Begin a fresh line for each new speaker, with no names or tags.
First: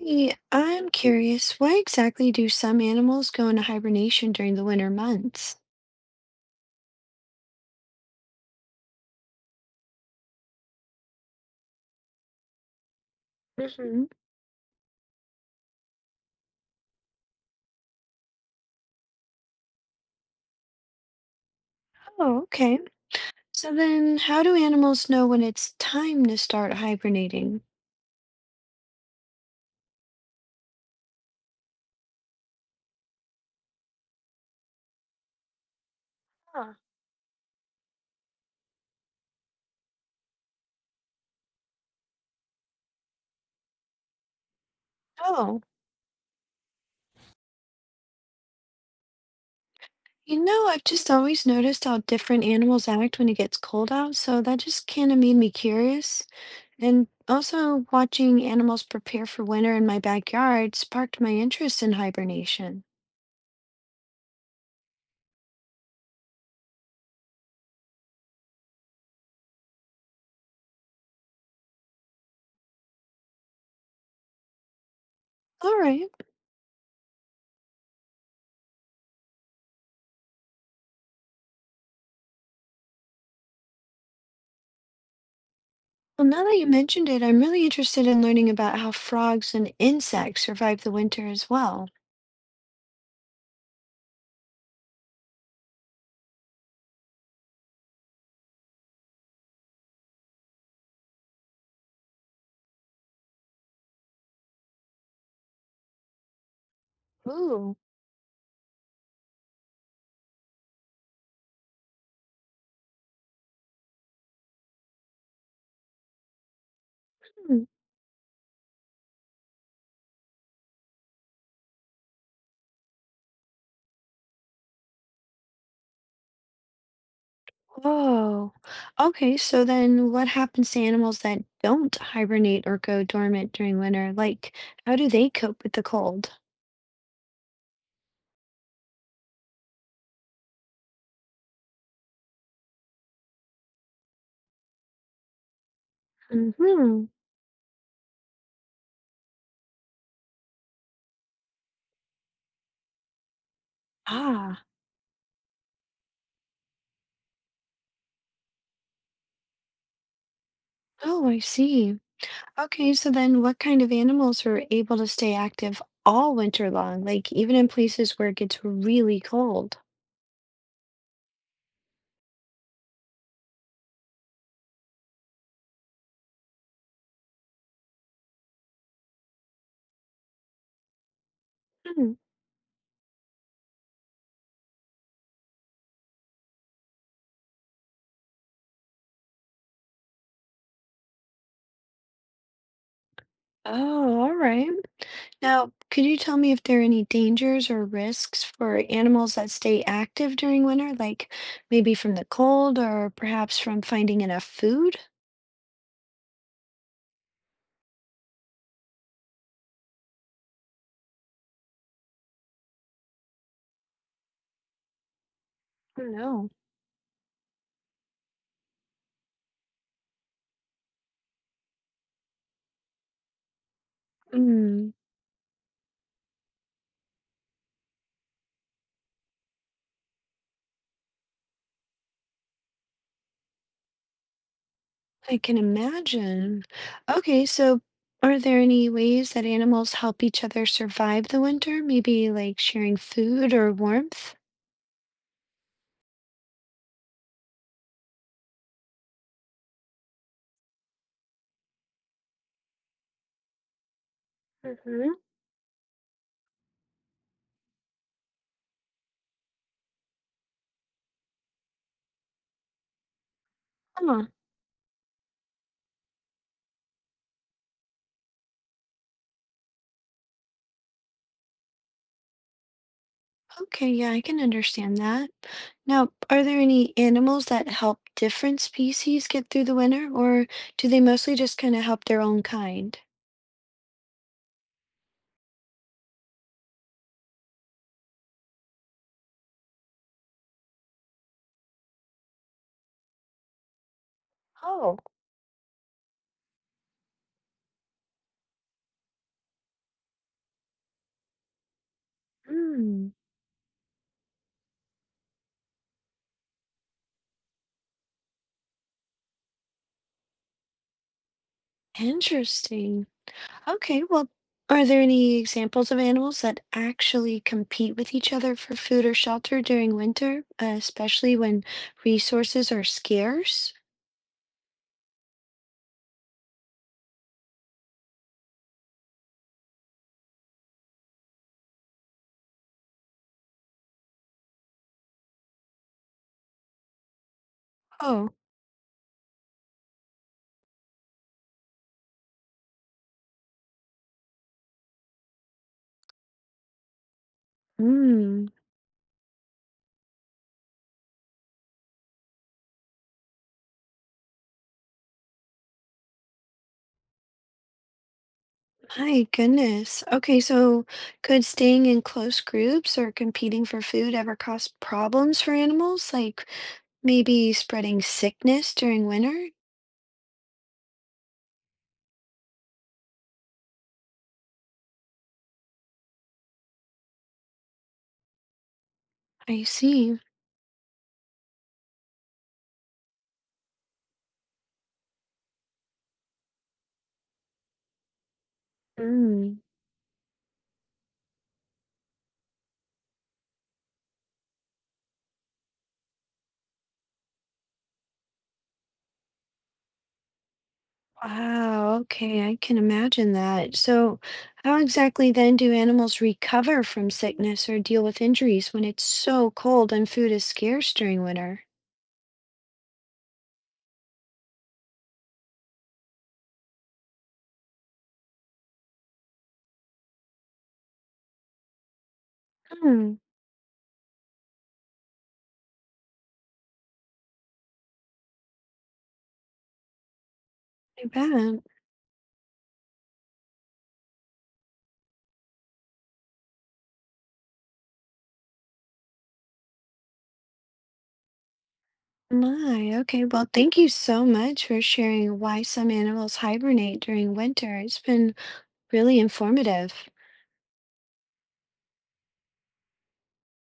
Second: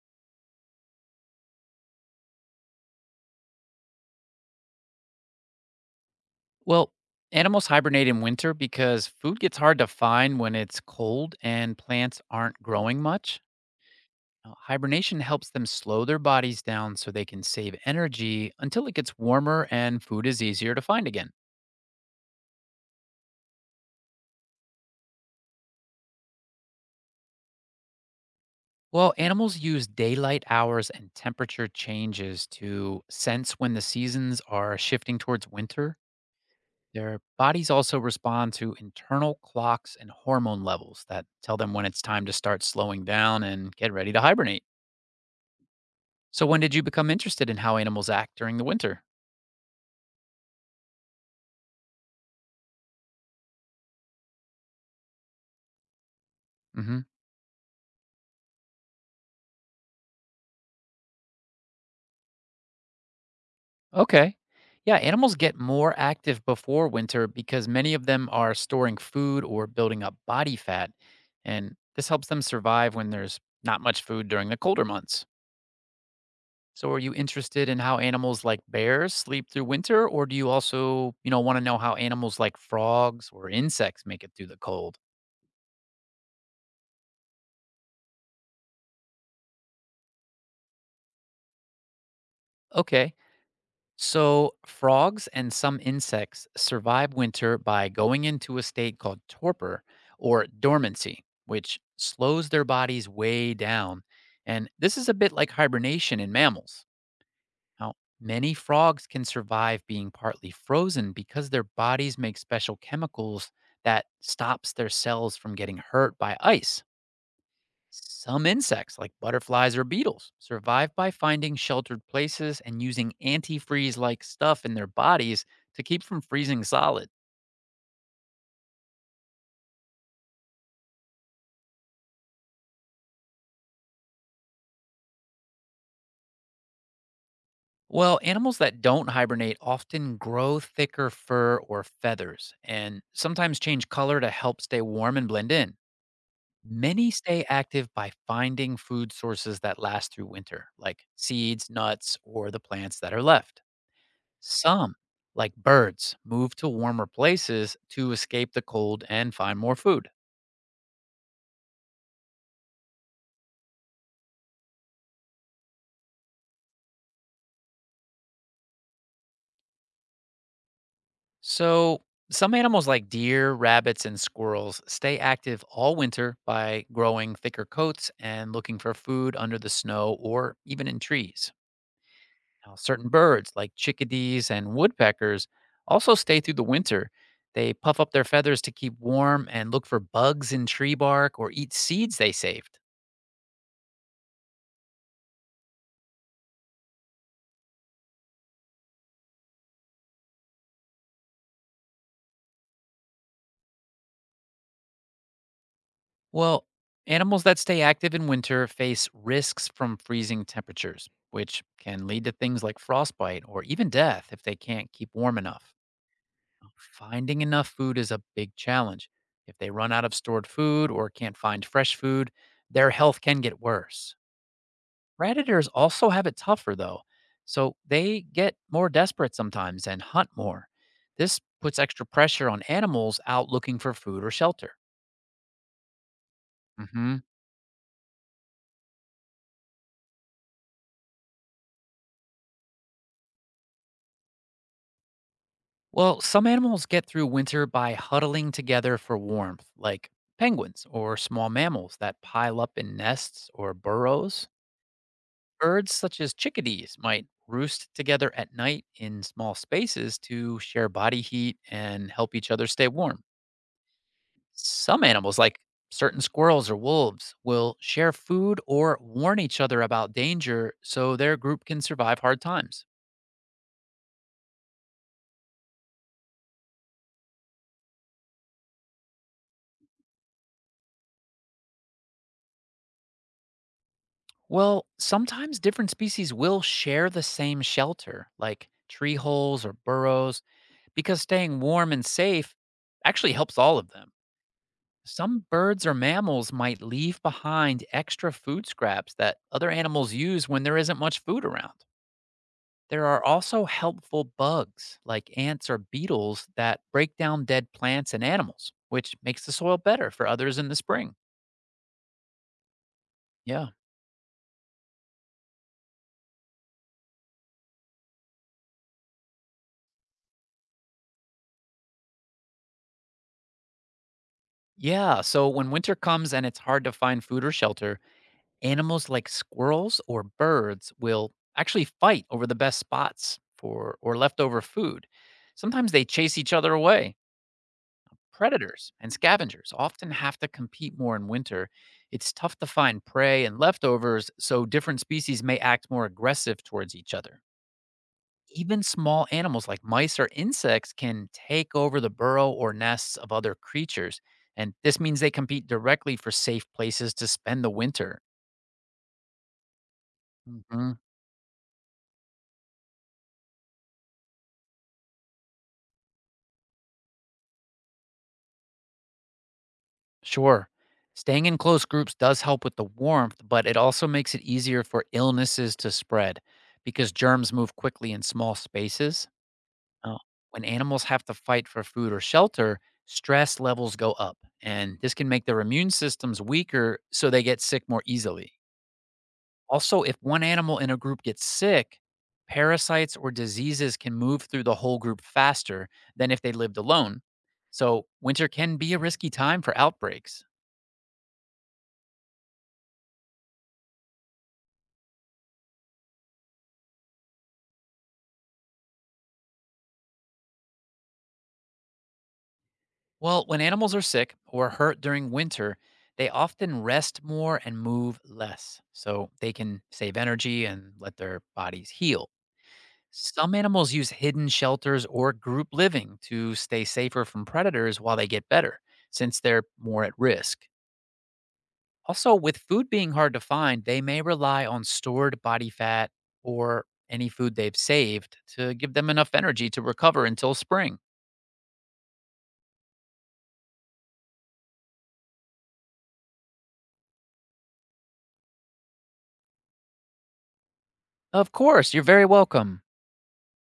Hey, I'm curious, why exactly do some animals go into hibernation during the winter months?
Well, animals hibernate in winter because food gets hard to find when it's cold and plants aren't growing much.
Hmm.
Now, hibernation helps them slow their bodies down so they can save energy until it gets warmer and food is easier to find again.
Oh, okay. So then, how do animals know when it's time to start hibernating?
Well, animals use daylight hours and temperature changes to sense when the seasons are shifting towards winter.
Huh.
Their bodies also respond to internal clocks and hormone levels that tell them when it's time to start slowing down and get ready to hibernate.
Oh,
So when did you become interested in how animals act during the winter?
I've just always noticed how different animals act when it gets cold out, so that just kind of made me curious.
Mhm.
And also, watching animals prepare for winter in my backyard sparked my interest in hibernation.
Okay. Yeah, animals get more active before winter because many of them are storing food or building up body fat, and this helps them survive when there's not much food during the colder months.
All right.
So are you interested in how animals like bears sleep through winter, or do you also, want to know how animals like frogs or insects make it through the cold?
Well, now that you mentioned it, I'm really interested in learning about how frogs and insects survive the winter as well.
Okay. So, frogs and some insects survive winter by going into a state called torpor or dormancy, which slows their bodies way down. And this is a bit like hibernation in mammals.
Ooh.
Now, many frogs can survive being partly frozen because their bodies make special chemicals that stops their cells from getting hurt by ice.
Hmm.
Some insects, like butterflies or beetles, survive by finding sheltered places and using antifreeze like stuff in their bodies to keep from freezing solid.
Whoa. Okay, so then what happens to animals that don't hibernate or go dormant during winter? Like, how do they cope with the cold?
Well, animals that don't hibernate often grow thicker fur or feathers and sometimes change color to help stay warm and blend in.
Mm-hmm.
Many stay active by finding food sources that last through winter, like seeds, nuts, or the plants that are left.
Ah,
Some, like birds, move to warmer places to escape the cold and find more food.
oh, I see. Okay, so then what kind of animals are able to stay active all winter long, like even in places where it gets really cold?
So, some animals like deer, rabbits, and squirrels stay active all winter by growing thicker coats and looking for food under the snow or even in trees.
Hmm.
Now, certain birds, like chickadees and woodpeckers, also stay through the winter. They puff up their feathers to keep warm and look for bugs in tree bark or eat seeds they saved.
Oh, all right. Now, could you tell me if there are any dangers or risks for animals that stay active during winter, like maybe from the cold or perhaps from finding enough food?
Well, animals that stay active in winter face risks from freezing temperatures, which can lead to things like frostbite or even death if they can't keep warm enough.
No.
Finding enough food is a big challenge. If they run out of stored food or can't find fresh food, their health can get worse.
Mm.
Predators also have it tougher, though, so they get more desperate sometimes and hunt more. This puts extra pressure on animals out looking for food or shelter.
I can imagine.
Hmm.
Okay, so are there any ways that animals help each other survive the winter? Maybe like sharing food or warmth?
Well, some animals get through winter by huddling together for warmth, like penguins or small mammals that pile up in nests or burrows.
Mm-hmm.
Birds such as chickadees might roost together at night in small spaces to share body heat and help each other stay warm. Some animals, like certain squirrels or wolves, will share food or warn each other about danger so their group can survive hard times.
Okay, yeah, I can understand that. Now, are there any animals that help different species get through the winter, or do they mostly just kind of help their own kind?
Well, sometimes different species will share the same shelter, like tree holes or burrows, because staying warm and safe actually helps all of them.
Oh.
Some birds or mammals might leave behind extra food scraps that other animals use when there isn't much food around. There
Hmm,
are also helpful bugs like ants or beetles that break down dead plants and animals, which makes the soil better for others in the spring.
interesting.
Yeah.
Okay, well, are there any examples of animals that actually compete with each other for food or shelter during winter, especially when resources are scarce?
Yeah. So when winter comes and it's hard to find food or shelter, animals like squirrels or birds will actually fight over the best spots for or leftover food. Sometimes they chase each other away.
Oh.
Predators and scavengers often have to compete more in winter. It's tough to find prey and leftovers, so different species may act more aggressive towards each other.
Hmm.
Even small animals like mice or insects can take over the burrow or nests of other creatures, and this means they compete directly for safe places to spend the winter.
My goodness. Okay, so
Mhm.
could staying in close groups or competing for food ever cause problems for animals, like maybe spreading sickness during winter?
Sure. Staying in close groups does help with the warmth, but it also makes it easier for illnesses to spread because germs move quickly in small spaces.
I
Oh,
see.
when animals have to fight for food or shelter, stress levels go up, and this can make their immune systems weaker so they get sick more easily.
Mm.
Also, if one animal in a group gets sick, parasites or diseases can move through the whole group faster than if they lived alone. So, winter can be a risky time for outbreaks.
Wow, okay, I can imagine that. So, how exactly then do animals recover from sickness or deal with injuries when it's so cold and food is scarce during winter?
Well, when animals are sick or hurt during winter, they often rest more and move less, so they can save energy and let their bodies heal.
Hmm.
Some animals use hidden shelters or group living to stay safer from predators while they get better, since they're more at risk.
I bet.
Also, with food being hard to find, they may rely on stored body fat or any food they've saved to give them enough energy to recover until spring.
My, okay. Well, thank you so much for sharing why some animals hibernate during winter. It's been really informative.
Of course, you're very welcome.